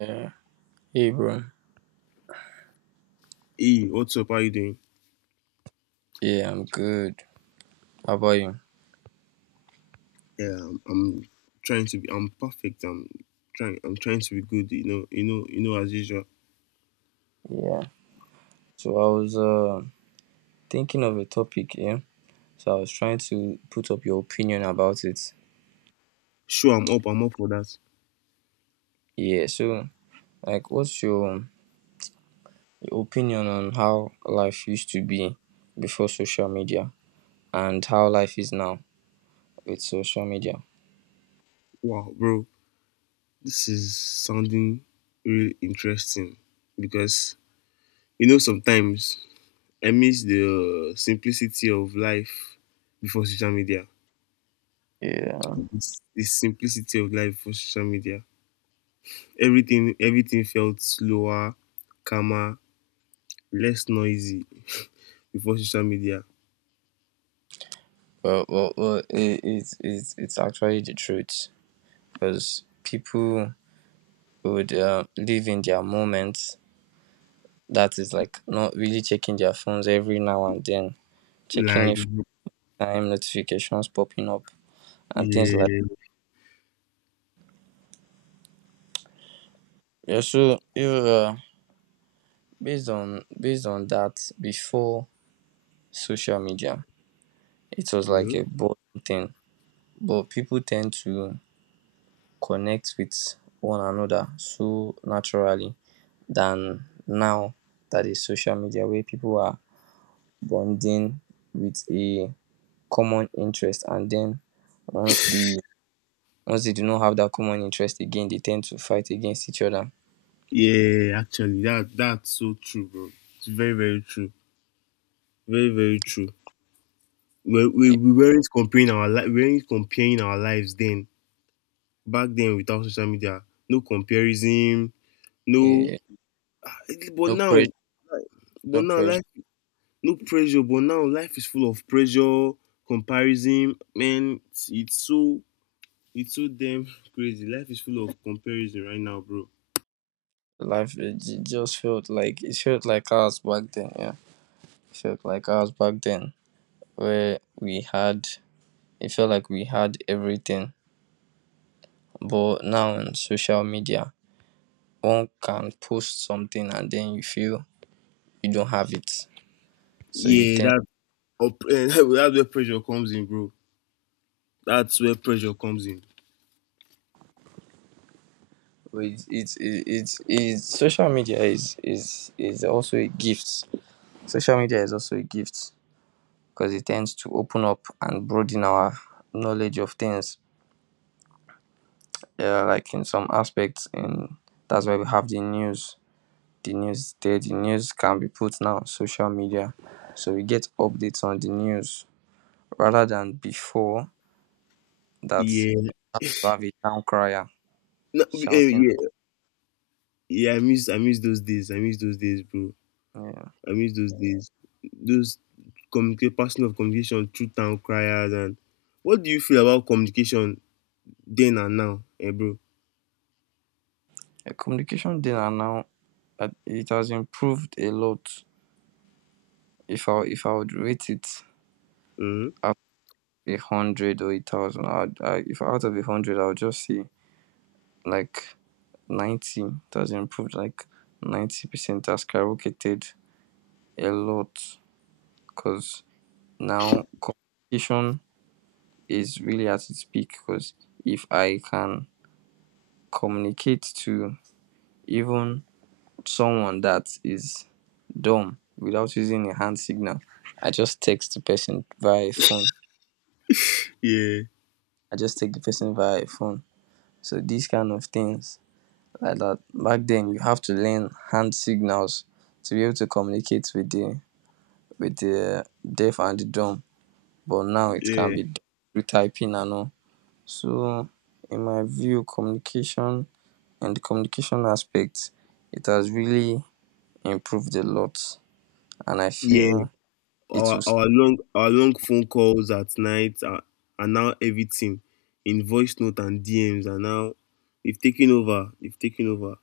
Yeah. Hey, bro. Hey, what's up? How you doing? Yeah, I'm good. How about you? Yeah, I'm trying to be. I'm perfect. I'm trying. I'm trying to be good. You know. You know. You know. As usual. Yeah. So I was thinking of a topic, yeah. So I was trying to put up your opinion about it. Sure, I'm up. I'm up for that. Yeah. So, like, what's your opinion on how life used to be before social media and how life is now with social media? Wow, bro, this is sounding really interesting because you know sometimes I miss the simplicity of life before social media. Yeah. This simplicity of life for social media. Everything. Everything felt slower, calmer, less noisy before social media. Well, it's actually the truth because people would live in their moment, that is, like, not really checking their phones every now and then, checking Like. if time notifications popping up and things like Yeah. that. Yeah. So you based on that before social media, it was like Hmm. a boring thing, but people tend to connect with one another so naturally than now, that is social media where people are bonding with a common interest, and then once the Once they do not have that common interest again, they tend to fight against each other. Yeah, actually, that's so true, bro. It's very, very true. Very, very true. We we, Eh, we weren't comparing our we weren't comparing our lives then. Back then, without social media, no comparison, no. eh, But no pressure, now, but no now, pressure. life no pressure. But now, life is full of pressure, comparison. Man, it's so damn crazy. Life is full of comparison right now, bro. Just felt like it felt like ours back then. Yeah, it felt like ours back then, where we had it felt like we had everything. But now on social media, one can post something and then you feel you don't have it, so you Yeah, tend. that up, that's where pressure comes in, bro. That's where pressure comes in. But it's social media is also a gift. Social media is also a gift because it tends to open up and broaden our knowledge of things. Yeah, like in some aspects, and that's why we have the news. The news is there. The news can be put now on social media, so we get updates on the news rather than before that Yeah. you have a town crier No, eh, shouting. yeah. Yeah, I miss those days. I miss those days, bro. Yeah. I miss those days. Those communicate passing of communication through town criers, and what do you feel about communication then and now, eh, bro? Communication then and now, it has improved a lot. If I would rate it Hmm. out of a hundred or a thousand, if out of a hundred, I would just say like 90. It has improved like 90% has skyrocketed a lot because now communication is really at its peak because if I can communicate to even someone that is dumb without using a hand signal, I just text the person via a phone. Yeah, I just take the person via a phone. So these kind of things, like that back then you have to learn hand signals to be able to communicate with the deaf and the dumb, but now it can yeah, be done through typing and all. So in my view, communication and the communication aspect, it has really improved a lot, and I yeah. feel it Our was our long our long phone calls at night are now everything in voice note, and DMs are now they've taken over. They've taken over.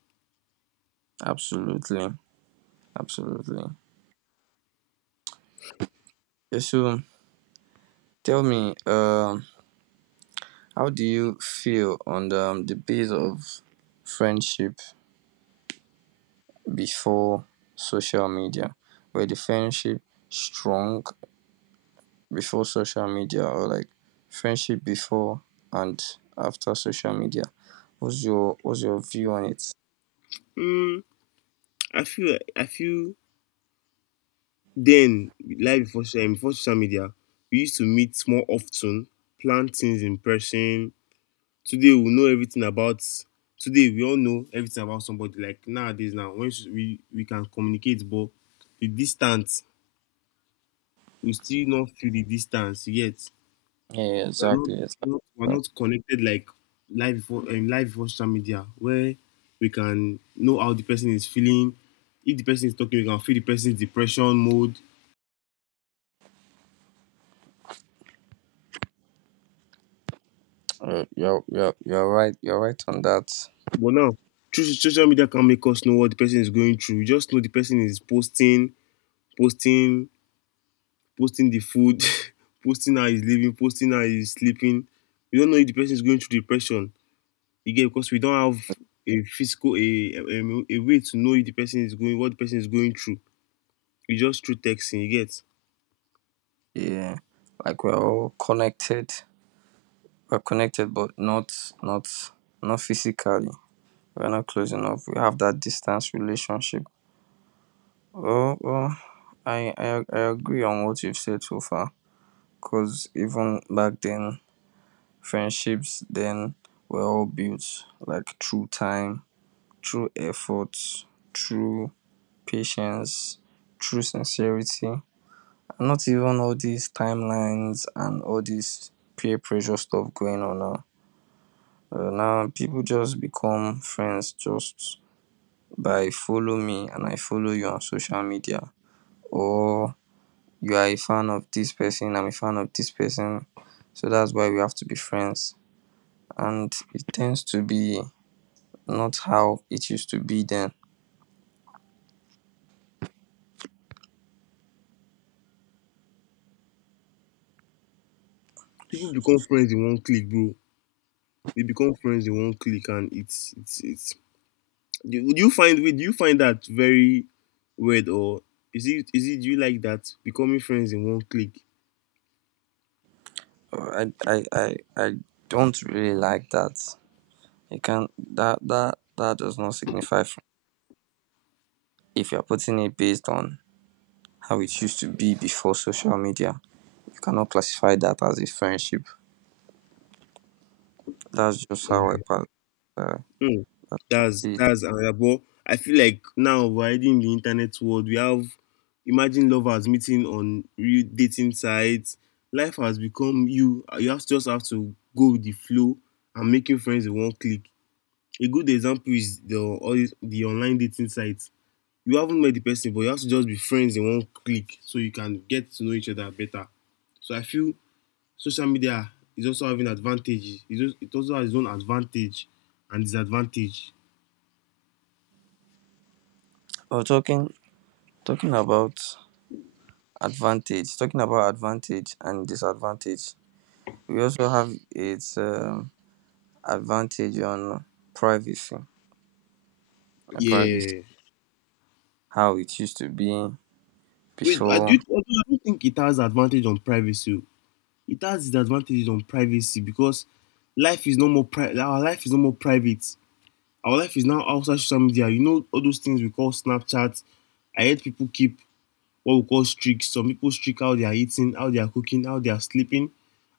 absolutely, absolutely. Yeah, so tell me, how do you feel on the base of friendship before social media? Were the friendship strong before social media, or like friendship before and after social media, what's your view on it? Mm, I feel then, life before before social media, we used to meet more often, plan things in person. Today we know everything about today we all know everything about somebody, like nowadays now when we can communicate, but the distance we still not feel the distance yet. Yeah, We're not, exactly, exactly, we're exactly. not connected like life before social media where we can know how the person is feeling. If the person is talking, we can feel the person's depression mode. You're, you're right, you're right on that. But now, through social media can't make us know what the person is going through. You just know the person is posting, posting, posting the food, posting how he's living, posting how he's sleeping. You don't know if the person is going through depression. You get because we don't have a physical a way to know if the person is going, what the person is going through. You just through texting, you get. Yeah, like we're all connected. We're connected but not not not physically. We're not close enough. We have that distance relationship. Oh, oh, I agree on what you've said so far, because even back then friendships then were all built, like, through time, through effort, through patience, through sincerity, and not even all these timelines and all this peer pressure stuff going on now. Now people just become friends just by follow me and I follow you on social media, or you are a fan of this person, I'm a fan of this person, so that's why we have to be friends. And it tends to be not how it used to be then. People become friends in one click, bro. They become friends in one click, and do you find do you find that very weird, or is it do you like that becoming friends in one click? I don't really like that. It can that does not signify fr- if you're putting it based on how it used to be before social media. You cannot classify that as a friendship. That's just how I pass uh, Mm, it. that's another, but I feel like now we're already in the internet world. We have imagine lovers meeting on real dating sites. Life has become you have just have to go with the flow and making friends in one click. A good example is the online dating sites. You haven't met the person, but you have to just be friends in one click, so you can get to know each other better. So I feel social media is also having advantages. It also has its own advantage and disadvantage. Or talking about advantage, talking about advantage and disadvantage. We also have its advantage on privacy, privacy, Yeah. how it used to be Wait, I do. before. I don't think it has advantage on privacy. It has disadvantages on privacy because life is no more our life is no more private. Our life is now outside social media. You know all those things we call Snapchat. I heard people keep what we call streaks. Some people streak how they are eating, how they are cooking, how they are sleeping.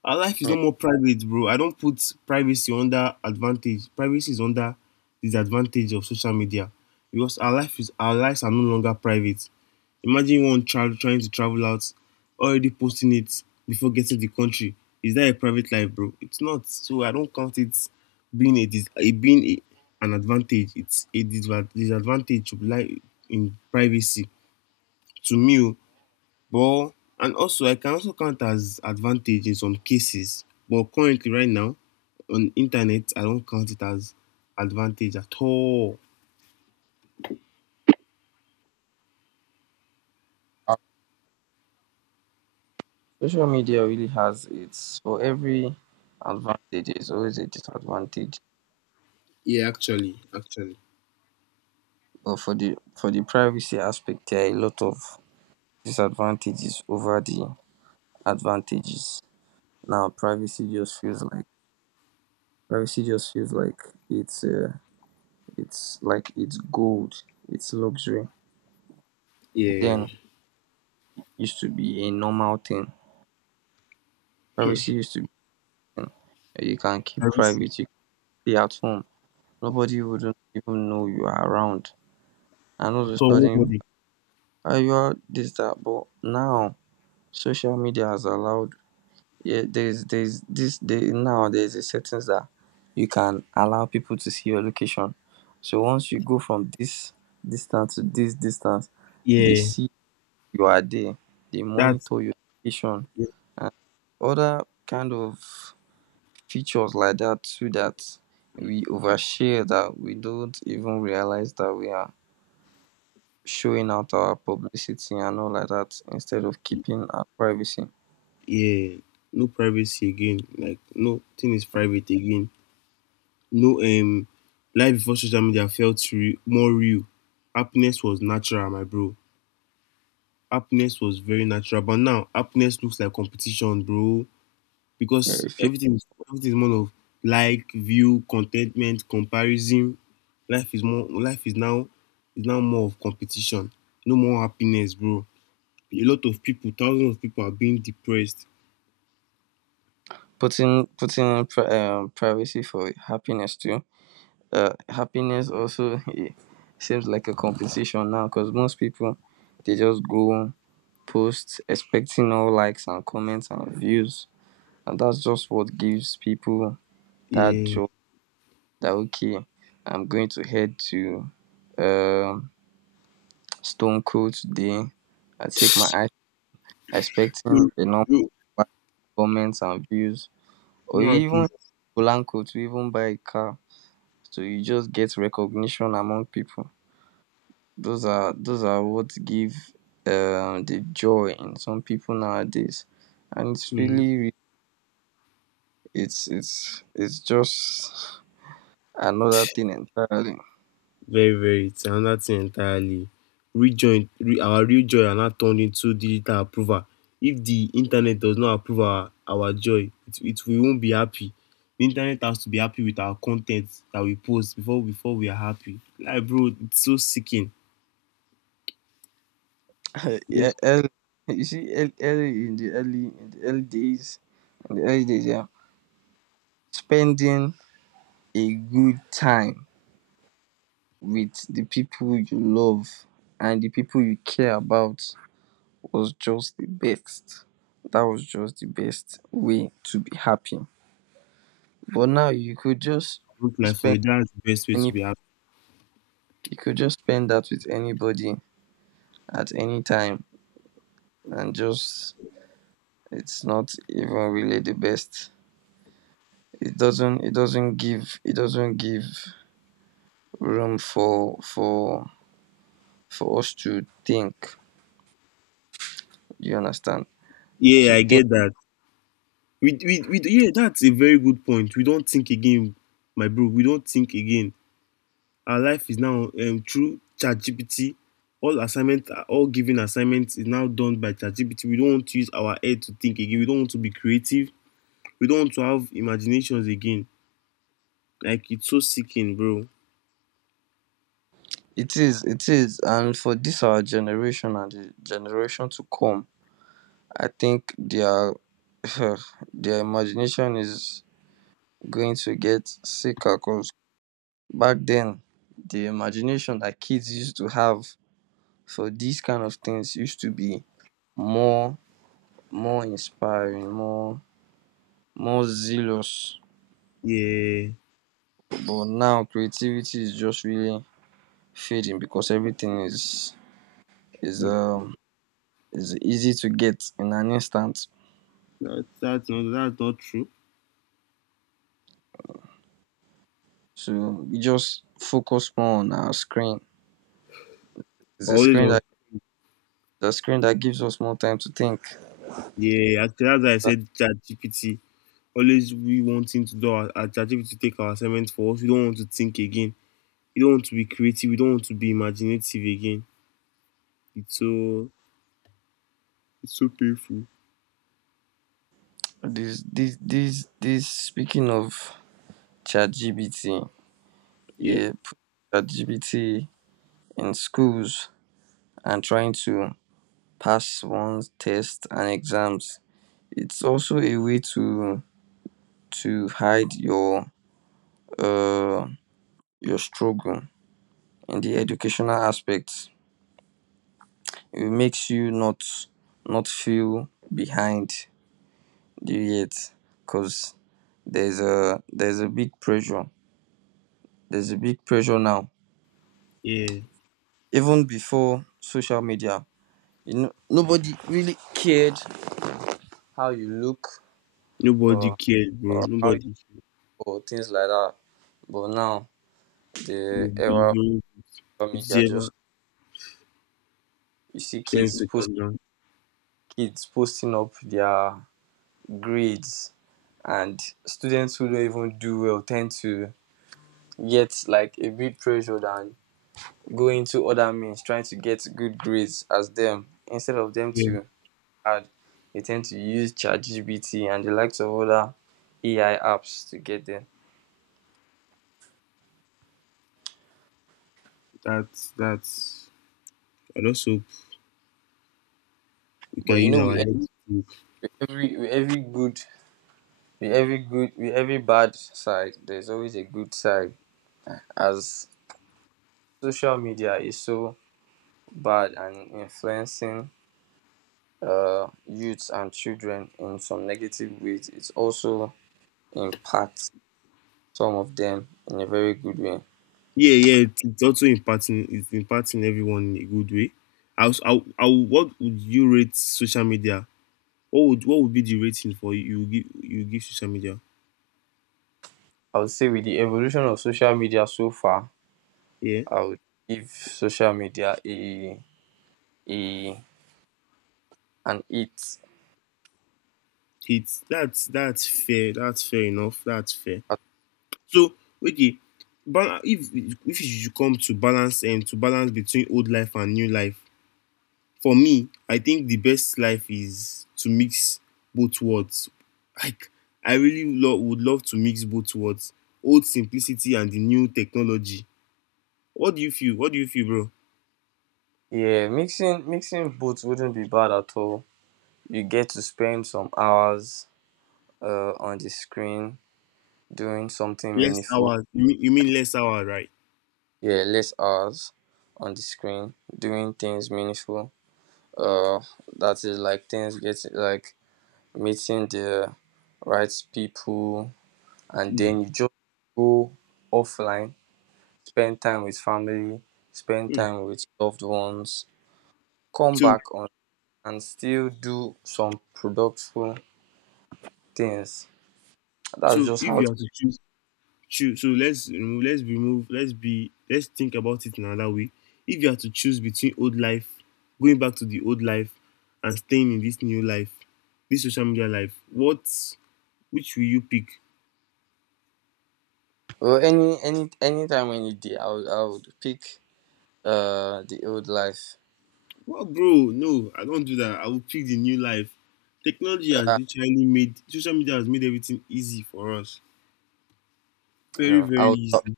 Our life is no Yeah. more private, bro. I don't put privacy under advantage. Privacy is under disadvantage of social media because our life is our lives are no longer private. Imagine one child trying to travel out, already posting it before getting to the country. Is that a private life, bro? It's not. So I don't count it being a it being an advantage. It's a disadvantage to life in privacy. To me, oh, but and also I can also count as advantage in some cases, but currently right now on internet I don't count it as advantage at all. Uh, Social media really has its, for every advantage there's always a disadvantage, Yeah, actually, actually, but for the privacy aspect, there are a lot of disadvantages over the advantages. Now, privacy just feels like privacy just feels like it's uh, it's like it's gold, it's luxury. yeah. Then used to be a normal thing. Privacy used to be a thing that you can keep Privacy private. You can stay at home. Nobody wouldn't even know you are around. And not to at all, studying nobody. your this that, but now social media has allowed, yeah, there's this day now there's a settings that you can allow people to see your location, so once you go from this distance to this distance, they Yeah, see you are there, they that's monitor your location and other kind of features like that too, that we overshare that we don't even realize that we are showing out our publicity and all like that instead of keeping our privacy. yeah. No privacy again. Like nothing is private again. No life before social media felt real, more real. Happiness was natural, my bro. Happiness was very natural, but now happiness looks like competition, bro. Yeah, Because if you everything is more of like, view, contentment, comparison. Life is now more of competition. No more happiness, bro. A lot of people, thousands of people are being depressed. putting pri- privacy for happiness too. Happiness also it seems like a competition now because most people they just go post expecting all likes and comments and views, and that's just what gives people that Yeah. joy. That okay, I'm going to head to um, Stone Cold today. I take my No, expecting a number of no, likes, comments and views, or no you even hit happiness. Polanco to even buy a car. So you just get recognition among people. Those are what give the joy in some people nowadays, and it's Mm. really re- it's just another thing entirely. Very, very. It's another thing entirely. Real joy, our real joy are not turned into digital approval. If the internet does not approve our joy, it we won't be happy. The internet has to be happy with our content that we post before we are happy. Like bro, it's so sickening. Yeah, Just you see, early in the early days, in the early days, yeah, spending a good time with the people you love and the people you care about was just the best. That was just the best way to be happy. But now you could just look like for spend it. That's the best way to any be happy. you could just spend that with anybody at any time, and just it's not even really the best. It doesn't it doesn't give room for for us to think. You understand? Yeah, To I think get that. Yeah, that's a very good point. We don't think again, my bro. We don't think again. Our life is now through ChatGPT. All assignment, all given assignments is now done by ChatGPT. We don't want to use our head to think again. We don't want to be creative. We don't want to have imaginations again. Like it's so sickening, bro. it is, it is, and for this our generation and the generation to come, I think their their imagination is going to get sicker. Cause back then, the imagination that kids used to have for these kind of things used to be more, more inspiring, more more zealous. Yeah, But now creativity is just really fading because everything is mm, um is easy to get in an instant. that's not that's not true. So we just focus more on our screen. It's Always on. The screen that gives us more time to think. Yeah, actually, that's why I But said ChatGPT. Always we wanting to do our ChatGPT to take our assignments for us. We don't want to think again. We don't want to be creative. We don't want to be imaginative again. It's so it's so painful. This speaking of ChatGPT, Yeah. yeah, put ChatGPT in schools and trying to pass one's test and exams. It's also a way to hide uh your struggle in the educational aspects. It makes you not not feel behind. Do you get? Because there's a big pressure. There's a big pressure now. Yeah, Even before social media, you know, nobody really cared how you look nobody or, cared, bro. or how you Nobody. or things like that. But now the You era of know, social media, just whatever. you see Ten kids post seconds down. kids posting up their grades, and students who don't even do well tend to get like a bit pressure than go into other means trying to get good grades as them, instead of them Yeah, to add they tend to use ChatGPT and the likes of other AI apps to get there. that's that's. I just hope we But can you use know, our with heads to- every with every good with every bad side, there's always a good side. As social media is so bad and influencing youths and children in some negative ways, it also impacts some of them in a very good way. Yeah, yeah. It's also impacting. It's impacting everyone in a good way. How, what would you rate social media? What would be the rating for you? You give social media. I would say, with the evolution of social media so far, Yeah, I would give social media a an eight. it's that's fair. That's fair enough. That's fair. At- So okay, bal- if if you come to balance between old life and new life, for me, I think the best life is to mix both worlds. Like I really would love to mix both worlds, old simplicity and the new technology. What do you feel? What do you feel, bro? yeah, mixing both wouldn't be bad at all. You get to spend some hours on the screen doing something Less meaningful. hours. You mean less hours, right? Yeah, less hours on the screen doing things meaningful. Uh, that is, like, things get like meeting the right people, and Mm. then you just go offline, spend time with family, spend Mm. time with loved ones, come So back on, and still do some productive things. That's so just if how. you It, have to choose. True. So let's remove let's be let's think about it in another way. If you had to choose between old life, going back to the old life, and staying in this new life, this social media life, what which will you pick? well, any time any day, I would pick the old life. Well, bro, no, I don't do that. I will pick the new life. Technology has Uh, literally made social media has made everything easy for us. Very no, I very would easy.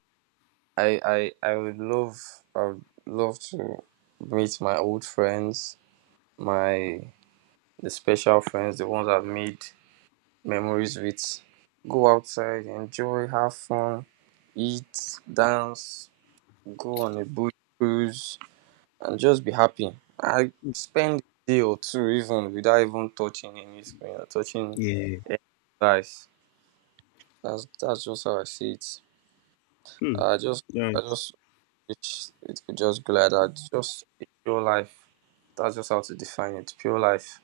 I would love I would love to meet my old friends, my the special friends, the ones I've made memories with. Go outside, enjoy, have fun, eat, dance, go on a boat cruise, and just be happy. I spend a day or two even without even touching any screen or touching Yeah. any device. That's just how I see it. Hmm. I just Yeah. I just wish it could just be like that. Just a pure life. That's just how to define it. Pure life.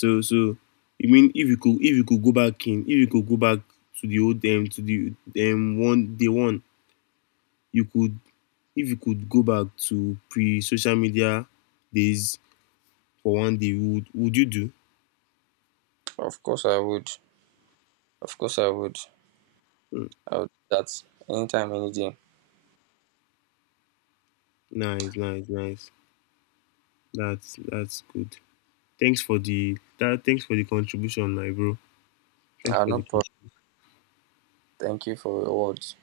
So so you mean if you could go back in if you could go back to the old to the one day one you could if you could go back to pre social media days for one day would you do? Of course I would. Of course I would. Mm, I would do that anytime, any day. nice nice nice that's good. Thanks for the that thanks for the contribution my bro. I Thanks have for no the problem. Thank you for your words.